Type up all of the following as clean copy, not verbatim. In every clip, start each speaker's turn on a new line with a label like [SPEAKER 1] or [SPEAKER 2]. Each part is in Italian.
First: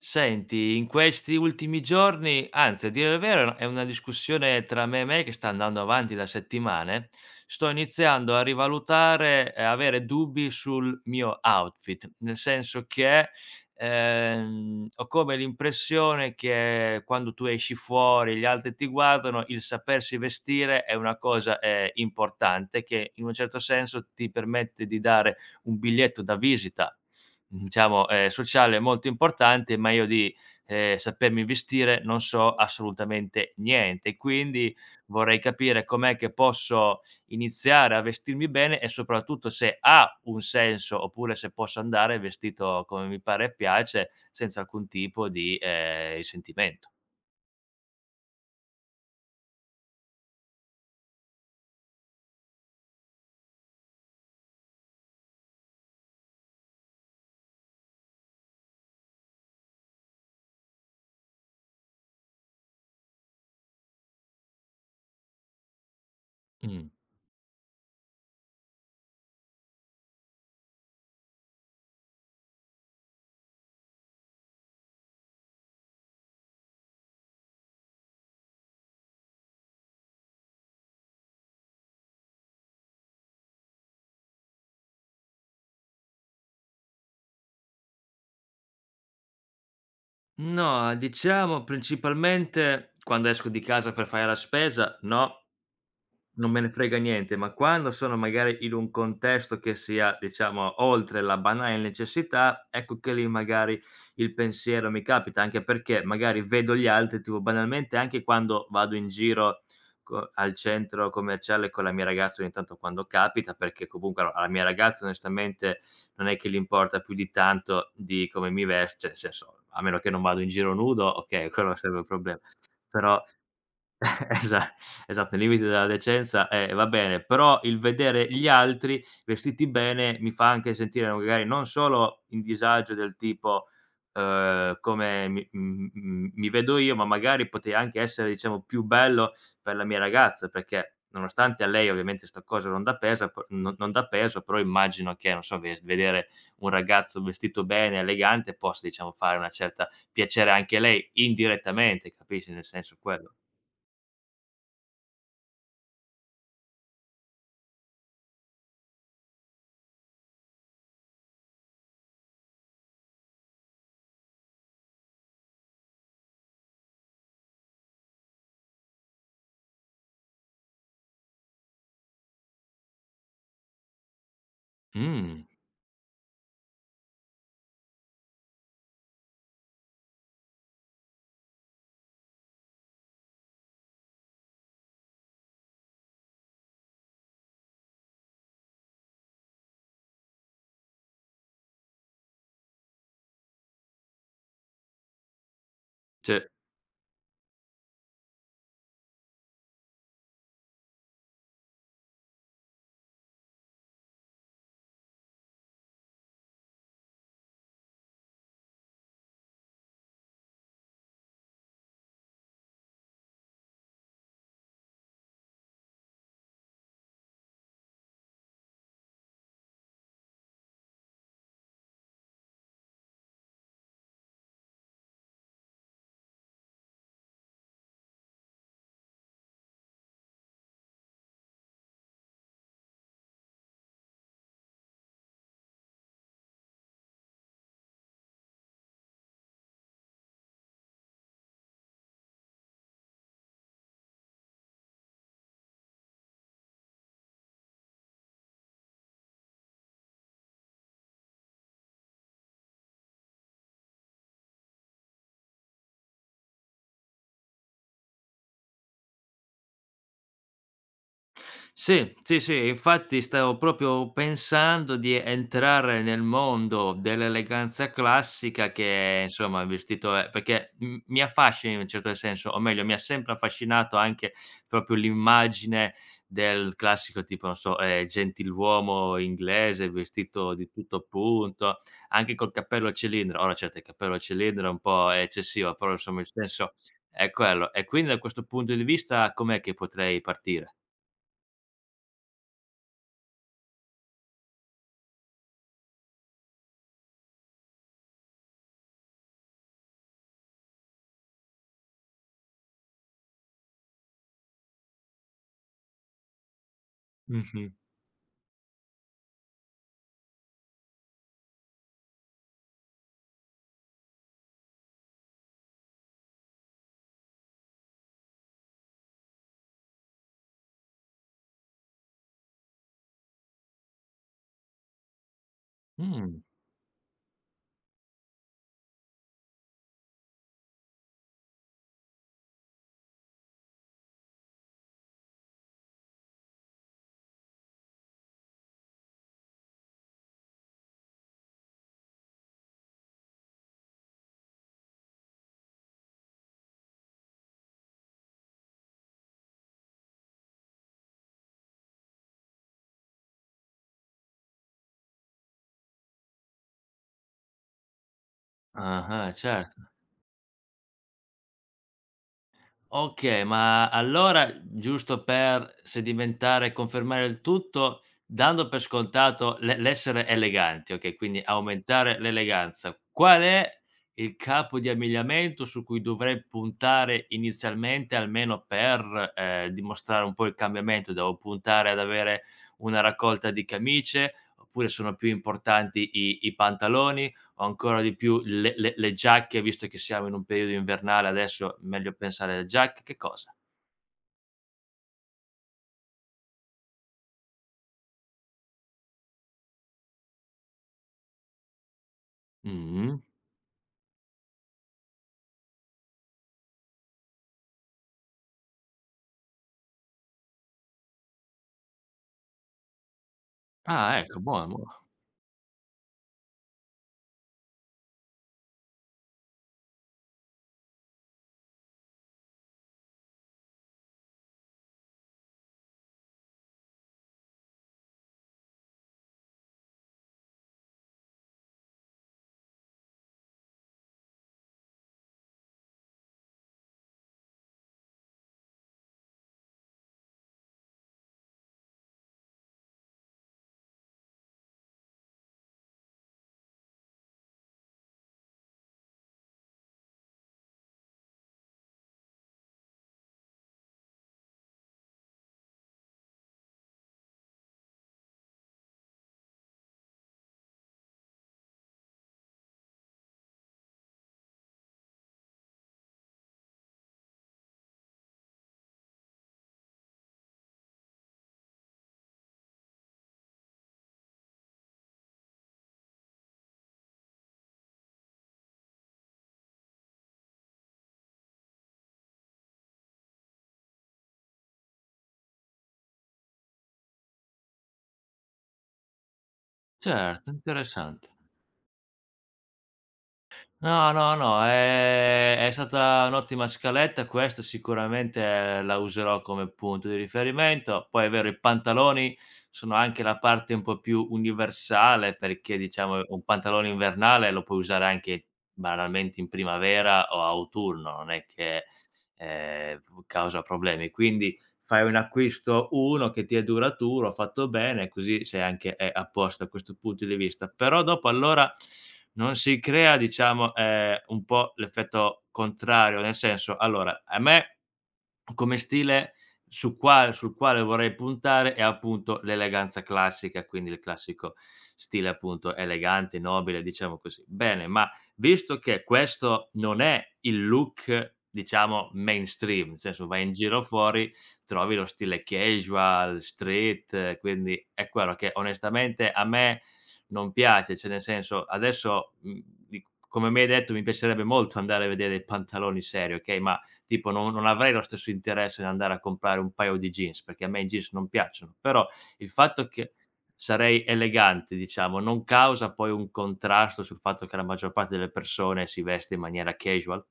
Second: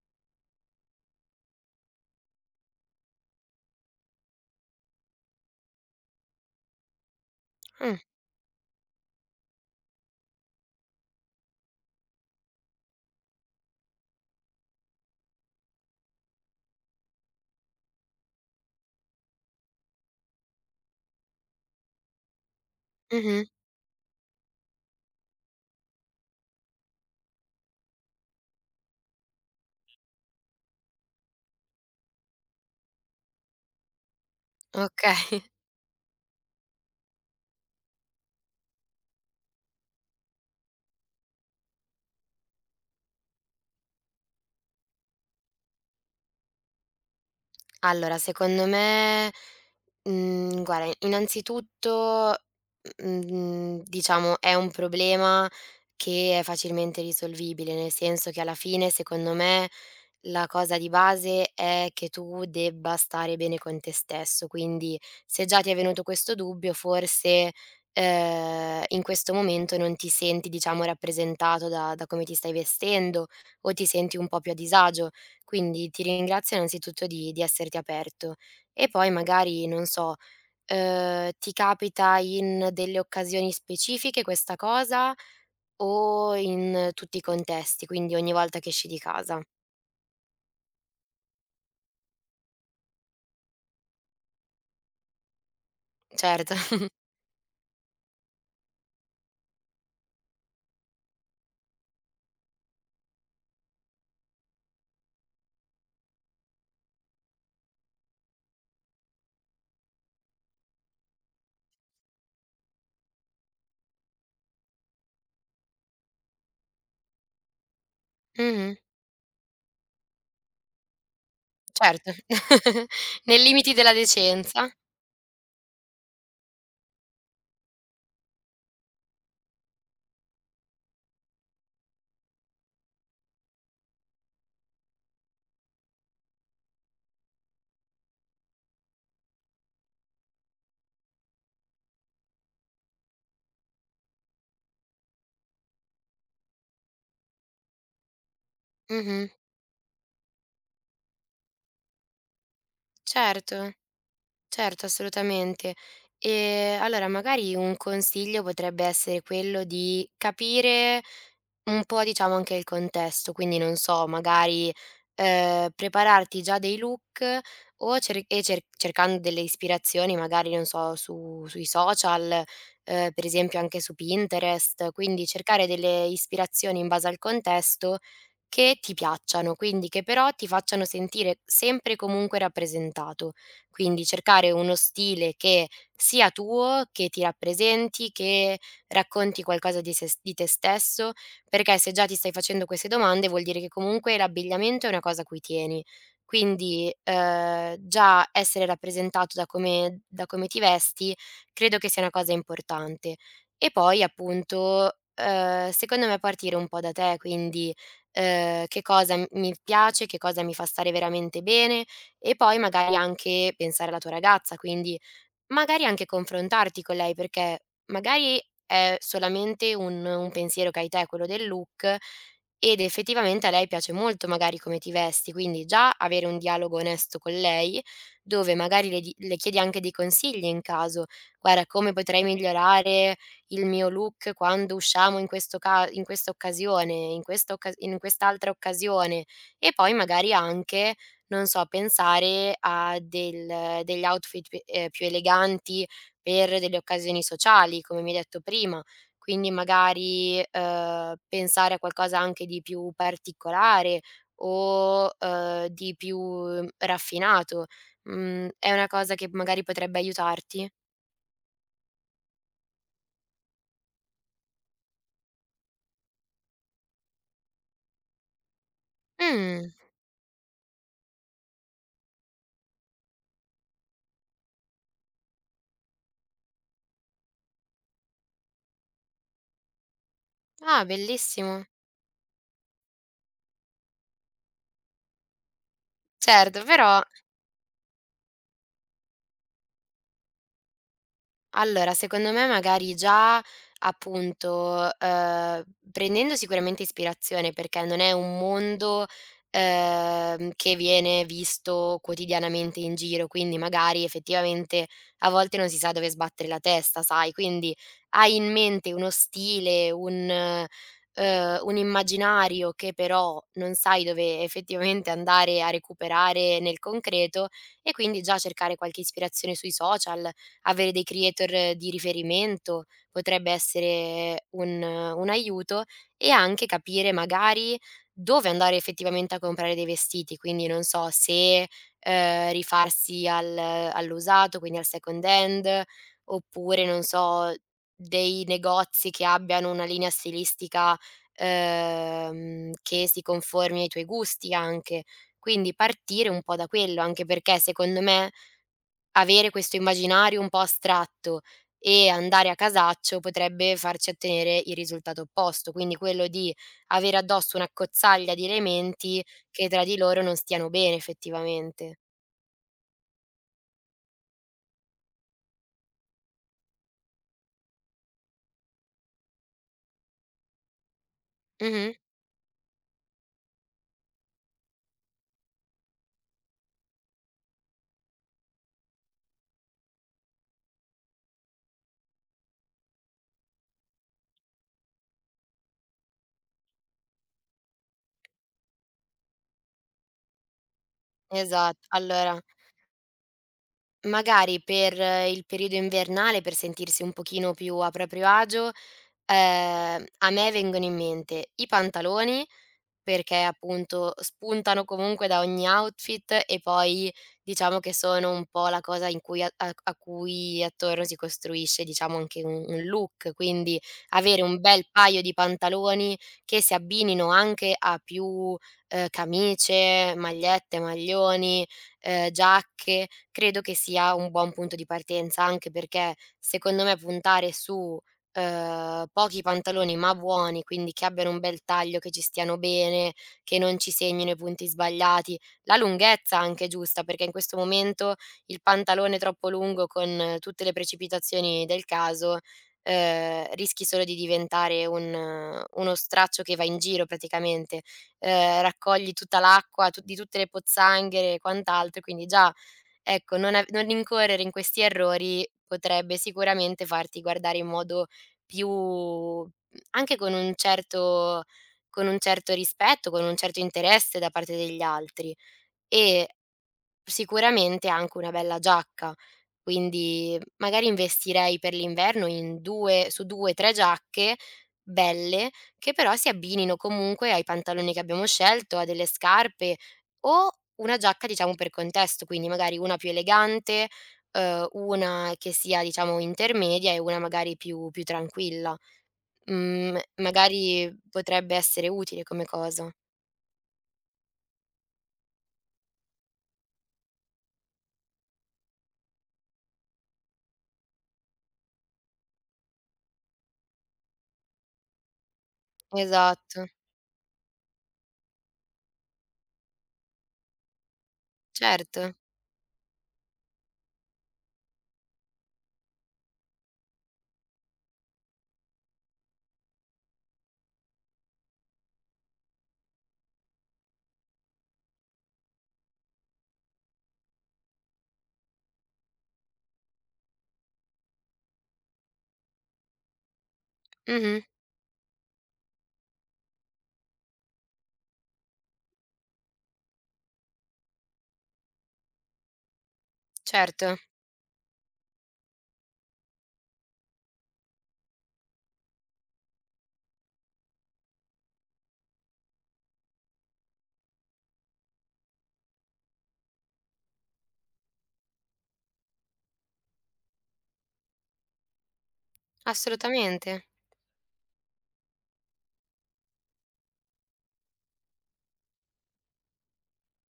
[SPEAKER 1] Senti, in questi ultimi giorni, anzi a dire il vero è una discussione tra me e me che sta andando avanti da settimane, sto
[SPEAKER 2] Mh,
[SPEAKER 1] iniziando a rivalutare e avere dubbi sul mio outfit, nel senso che, ho come l'impressione che quando tu esci fuori, gli altri ti guardano, il sapersi vestire è una cosa, importante che in un
[SPEAKER 2] mh-mh,
[SPEAKER 1] certo senso ti permette di dare un biglietto da visita. Diciamo, sociale molto importante, ma io sapermi vestire non so assolutamente niente e quindi vorrei
[SPEAKER 2] okay.
[SPEAKER 1] capire com'è che posso iniziare a vestirmi bene e soprattutto se ha un senso, oppure se posso andare vestito come mi pare e piace, senza alcun tipo di, risentimento.
[SPEAKER 2] Allora secondo me, guarda innanzitutto, diciamo è un problema che è facilmente risolvibile, nel senso che alla fine secondo me, la cosa di base è che tu debba stare bene con te stesso. Quindi se già ti è venuto questo dubbio,
[SPEAKER 1] Mh.
[SPEAKER 2] forse in questo momento non ti senti, diciamo, rappresentato da come ti stai vestendo, o ti senti un po' più a disagio. Quindi ti ringrazio innanzitutto di esserti aperto. E poi magari, non so, ti capita in delle occasioni specifiche questa cosa o in tutti i contesti, quindi ogni volta che esci di casa?
[SPEAKER 1] No, diciamo principalmente quando esco di casa per fare la spesa, no. Non
[SPEAKER 2] Certo.
[SPEAKER 1] me ne frega niente, ma quando sono magari in un contesto che sia, diciamo, oltre la banale necessità, ecco che lì magari il pensiero mi capita, anche perché magari vedo gli altri, tipo banalmente anche quando vado in giro co al centro commerciale con la mia ragazza ogni tanto quando capita, perché comunque alla mia ragazza onestamente non è che gli importa più di tanto di come mi
[SPEAKER 2] Mh-mh.
[SPEAKER 1] vest cioè nel senso, a meno che non vado in giro nudo, okay, quello non sarebbe un
[SPEAKER 2] Certo.
[SPEAKER 1] problema. Però
[SPEAKER 2] Nei limiti della decenza.
[SPEAKER 1] Esa esatto, i limiti della decenza, va bene, però il vedere gli altri vestiti bene mi fa anche sentire magari non solo in disagio del tipo, come mi m m mi vedo io, ma magari potei anche essere, diciamo, più bello per la mia ragazza, perché nonostante a lei ovviamente 'sta cosa non dà peso, però immagino che, non so, ve vedere un ragazzo vestito bene, elegante, possa, diciamo,
[SPEAKER 2] Mh-mh.
[SPEAKER 1] fare una certa piacere anche a lei indirettamente, capisci, nel senso quello.
[SPEAKER 2] Certo. Certo, assolutamente. Allora magari un consiglio potrebbe essere quello di capire un po', diciamo, anche il contesto, quindi non so, magari, prepararti già dei look, o cercando delle ispirazioni magari, non so, su sui social, per esempio anche su Pinterest. Quindi
[SPEAKER 1] Mh,
[SPEAKER 2] cercare delle ispirazioni in base al contesto che ti piacciano, quindi che però ti facciano sentire sempre e comunque rappresentato. Quindi cercare uno stile che sia tuo, che ti rappresenti, che racconti qualcosa di te stesso, perché se già ti stai facendo queste domande vuol dire che comunque l'abbigliamento è una cosa a cui tieni.
[SPEAKER 1] cioè,
[SPEAKER 2] Quindi, già essere rappresentato da come ti vesti credo che sia una cosa importante. E poi appunto, secondo me partire un po' da te, quindi, che cosa m mi piace, che cosa mi fa stare veramente bene. E poi magari anche pensare alla tua ragazza, quindi magari anche confrontarti con lei, perché magari è solamente un pensiero che hai te, quello del look, ed effettivamente a lei piace molto magari come ti vesti. Quindi già avere un dialogo onesto con lei, dove magari le chiedi anche dei consigli in caso: "Guarda, come potrei migliorare il mio look quando usciamo in questo ca in questa occasione, in quest'altra occasione". E poi magari anche, non so, pensare a del degli outfit pi più eleganti per delle occasioni sociali, come mi hai detto prima. Quindi magari, pensare a qualcosa anche di più particolare o, di più, raffinato. È una cosa che magari potrebbe aiutarti?
[SPEAKER 1] sì, sì, sì, infatti stavo proprio pensando di entrare nel mondo dell'eleganza classica che insomma il
[SPEAKER 2] Mh,
[SPEAKER 1] vestito è perché m mi affascina in un certo senso, o meglio mi ha sempre affascinato anche proprio l'immagine del classico tipo, non so, gentiluomo inglese vestito di
[SPEAKER 2] ah,
[SPEAKER 1] tutto
[SPEAKER 2] bellissimo.
[SPEAKER 1] punto, anche col cappello a cilindro. Ora certo il cappello a cilindro è un po' eccessivo, però insomma il
[SPEAKER 2] Certo,
[SPEAKER 1] senso
[SPEAKER 2] però.
[SPEAKER 1] è quello. E quindi da questo punto di vista com'è che potrei partire?
[SPEAKER 2] Allora, secondo me magari già appunto, prendendo sicuramente ispirazione, perché non è un mondo che viene visto quotidianamente in giro, quindi magari effettivamente a volte non si sa dove sbattere la testa, sai.
[SPEAKER 1] Mh-mh.
[SPEAKER 2] Quindi hai in mente uno stile, un immaginario che però non sai dove effettivamente andare a recuperare nel concreto, e quindi già cercare qualche ispirazione sui social, avere dei creator di riferimento potrebbe essere un aiuto. E
[SPEAKER 1] Mh.
[SPEAKER 2] anche capire magari dove andare effettivamente a comprare dei vestiti, quindi non so se, rifarsi al all'usato, quindi al second hand, oppure non so, dei negozi che abbiano una linea stilistica, che si conformi ai tuoi gusti anche. Quindi partire un po' da quello, anche perché secondo me avere questo immaginario un po' astratto e andare a casaccio potrebbe farci ottenere il risultato opposto, quindi quello di avere addosso una accozzaglia di elementi
[SPEAKER 1] Ah-ah,
[SPEAKER 2] che
[SPEAKER 1] certo.
[SPEAKER 2] tra di loro non stiano bene effettivamente.
[SPEAKER 1] Okay, ma allora, giusto per sedimentare e confermare il tutto, dando per scontato l'essere eleganti, okay, quindi
[SPEAKER 2] Mh-mh.
[SPEAKER 1] aumentare l'eleganza, qual è il capo di abbigliamento su cui dovrei puntare inizialmente, almeno per, dimostrare un po' il cambiamento? Devo puntare ad avere una raccolta di camicie, oppure sono più importanti i pantaloni? Ancora di più le giacche, visto che siamo in un periodo invernale adesso,
[SPEAKER 2] Esatto.
[SPEAKER 1] meglio
[SPEAKER 2] Allora,
[SPEAKER 1] pensare alle giacche. Che cosa?
[SPEAKER 2] magari per il periodo invernale, per sentirsi un pochino più a proprio agio, a me vengono in mente i pantaloni,
[SPEAKER 1] Mh-mh.
[SPEAKER 2] perché appunto spuntano comunque da ogni outfit. E poi diciamo che sono un po' la cosa in cui a cui attorno si costruisce, diciamo, anche un look. Quindi
[SPEAKER 1] Ah, ecco
[SPEAKER 2] avere un
[SPEAKER 1] buono,
[SPEAKER 2] bel
[SPEAKER 1] buono.
[SPEAKER 2] paio di pantaloni che si abbinino anche a più, camicie, magliette, maglioni, giacche, credo che sia un buon punto di partenza, anche perché secondo me puntare su pochi pantaloni ma buoni, quindi che abbiano un bel taglio, che ci stiano bene, che non ci segnino i punti sbagliati, la lunghezza anche giusta, perché in questo momento il pantalone troppo lungo con tutte le precipitazioni del caso, rischi solo di diventare un uno straccio che va in giro praticamente, raccogli tutta l'acqua tu di tutte le pozzanghere e quant'altro, e quindi già, ecco, non incorrere in questi errori potrebbe sicuramente farti guardare in modo più, anche con un certo, con un certo rispetto, con un certo interesse da parte degli altri. E sicuramente anche una bella giacca, quindi magari investirei per l'inverno in 2 su 2, 3 giacche belle, che però si abbinino comunque ai pantaloni che abbiamo scelto, a delle scarpe, o una giacca, diciamo, per contesto, quindi magari una più elegante, una che sia, diciamo, intermedia, e una magari più tranquilla.
[SPEAKER 1] Certo,
[SPEAKER 2] Magari
[SPEAKER 1] interessante.
[SPEAKER 2] potrebbe essere utile come cosa.
[SPEAKER 1] No, no, no, è stata un'ottima scaletta questa, sicuramente, la userò come punto di riferimento. Poi è vero, i pantaloni sono anche la parte un po' più universale perché, diciamo, un
[SPEAKER 2] Esatto,
[SPEAKER 1] pantalone invernale lo puoi usare anche banalmente in primavera o autunno, non è che,
[SPEAKER 2] certo.
[SPEAKER 1] ehm, causa problemi. Quindi fai un acquisto uno che ti è duraturo, fatto bene, così sei anche a posto da questo punto di vista. Però dopo allora non si crea diciamo, un po' l'effetto contrario, nel senso allora a me come stile su quale sul quale vorrei puntare è appunto l'eleganza classica, quindi il
[SPEAKER 2] Mh-mh,
[SPEAKER 1] classico stile appunto elegante, nobile, diciamo così. Bene, ma visto che questo non è il look diciamo mainstream, nel senso vai in giro
[SPEAKER 2] certo.
[SPEAKER 1] fuori, trovi lo stile casual, street, quindi è quello che onestamente a me non piace, cioè nel senso adesso, mhmm, di come mi hai detto mi piacerebbe molto andare a vedere i pantaloni seri, okay, ma tipo non avrei lo stesso interesse nell'andare a comprare un paio di jeans, perché a me i jeans non piacciono, però il fatto che
[SPEAKER 2] Assolutamente.
[SPEAKER 1] sarei elegante, diciamo, non causa poi un contrasto sul fatto che la maggior parte delle persone si veste in maniera casual?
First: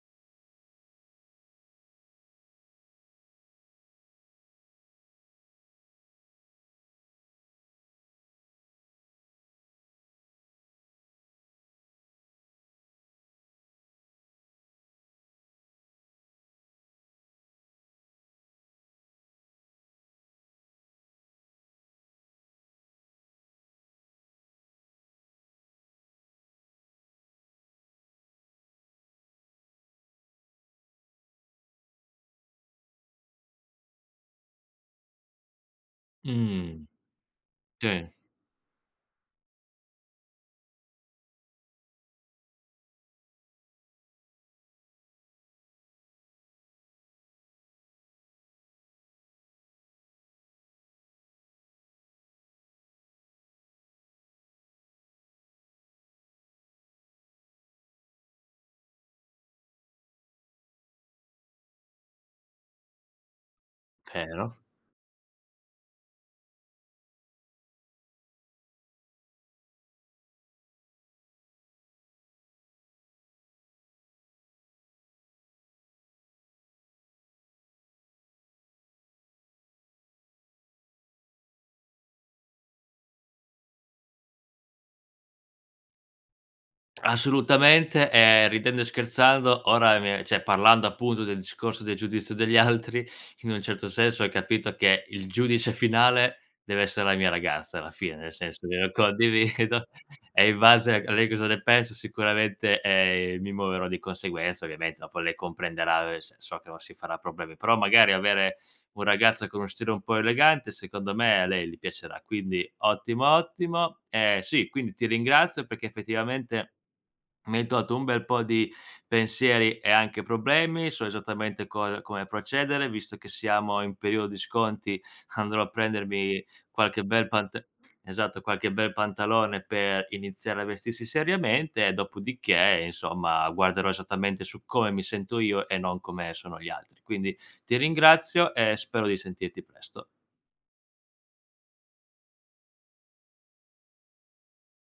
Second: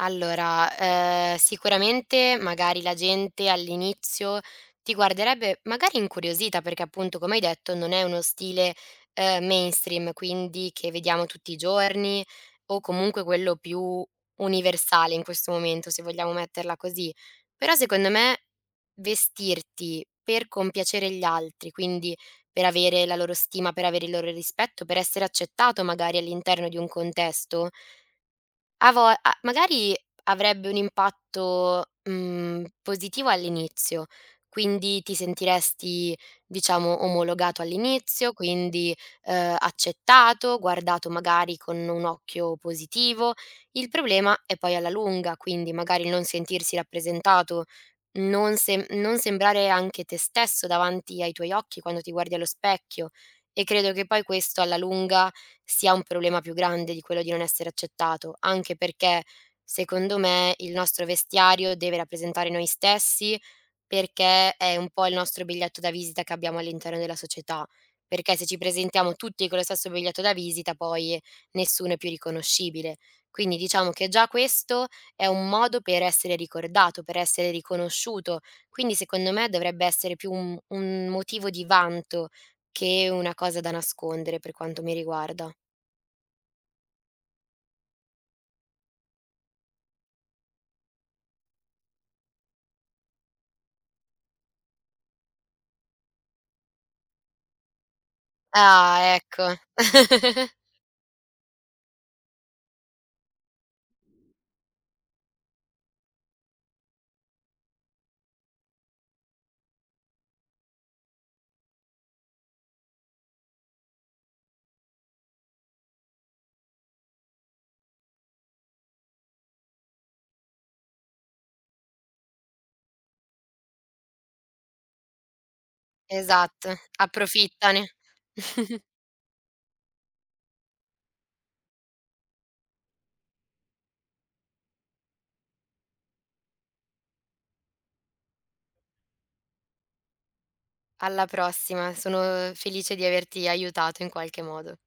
[SPEAKER 2] Allora, sicuramente magari la gente all'inizio ti guarderebbe magari incuriosita, perché appunto, come hai detto, non è uno stile, mainstream, quindi che vediamo tutti i giorni, o comunque quello più universale in questo momento, se vogliamo metterla così. Però secondo me vestirti per compiacere gli altri, quindi per avere la loro stima, per avere il loro rispetto, per essere accettato magari all'interno di un contesto, A vo a magari avrebbe un impatto, positivo all'inizio, quindi ti sentiresti,
[SPEAKER 1] Mh,
[SPEAKER 2] diciamo, omologato
[SPEAKER 1] sì,
[SPEAKER 2] all'inizio, quindi, accettato, guardato magari con un occhio positivo. Il problema è poi alla lunga, quindi magari il non sentirsi rappresentato, non sembrare anche te stesso davanti ai tuoi occhi quando ti guardi allo specchio, e credo che poi questo alla lunga sia un problema più grande di quello di non essere accettato, anche perché secondo me il nostro vestiario deve rappresentare noi stessi, perché
[SPEAKER 1] vero.
[SPEAKER 2] è un po' il nostro biglietto da visita che abbiamo all'interno della società, perché se ci presentiamo tutti con lo stesso biglietto da visita poi nessuno è più riconoscibile. Quindi diciamo che già questo è un modo per essere ricordato, per essere riconosciuto, quindi secondo me dovrebbe essere più un motivo di vanto che una cosa da nascondere, per quanto mi riguarda.
[SPEAKER 1] Assolutamente, ridendo e scherzando ora mi cioè parlando appunto del discorso del giudizio degli altri, in un certo senso hai capito che il giudice finale deve essere la mia ragazza alla fine, nel senso che lo
[SPEAKER 2] Ah, ecco.
[SPEAKER 1] condivido e in base a lei cosa ne pensa sicuramente, mi muoverò di conseguenza. Ovviamente dopo lei comprenderà, s so che non si farà problemi, però magari avere un ragazzo con uno stile un po' elegante secondo me a lei gli piacerà, quindi ottimo, ottimo. Sì, quindi ti ringrazio perché effettivamente mi hai tolto un bel po' di pensieri e anche problemi, so esattamente co come procedere, visto che siamo in periodo di sconti andrò a prendermi
[SPEAKER 2] Esatto,
[SPEAKER 1] qualche bel pant
[SPEAKER 2] approfittane.
[SPEAKER 1] esatto, qualche bel pantalone per iniziare a vestirsi seriamente e dopodiché, insomma, guarderò esattamente su come mi sento io e non come sono gli altri. Quindi ti ringrazio e spero di sentirti presto.
[SPEAKER 2] Alla prossima, sono felice di averti aiutato in qualche modo.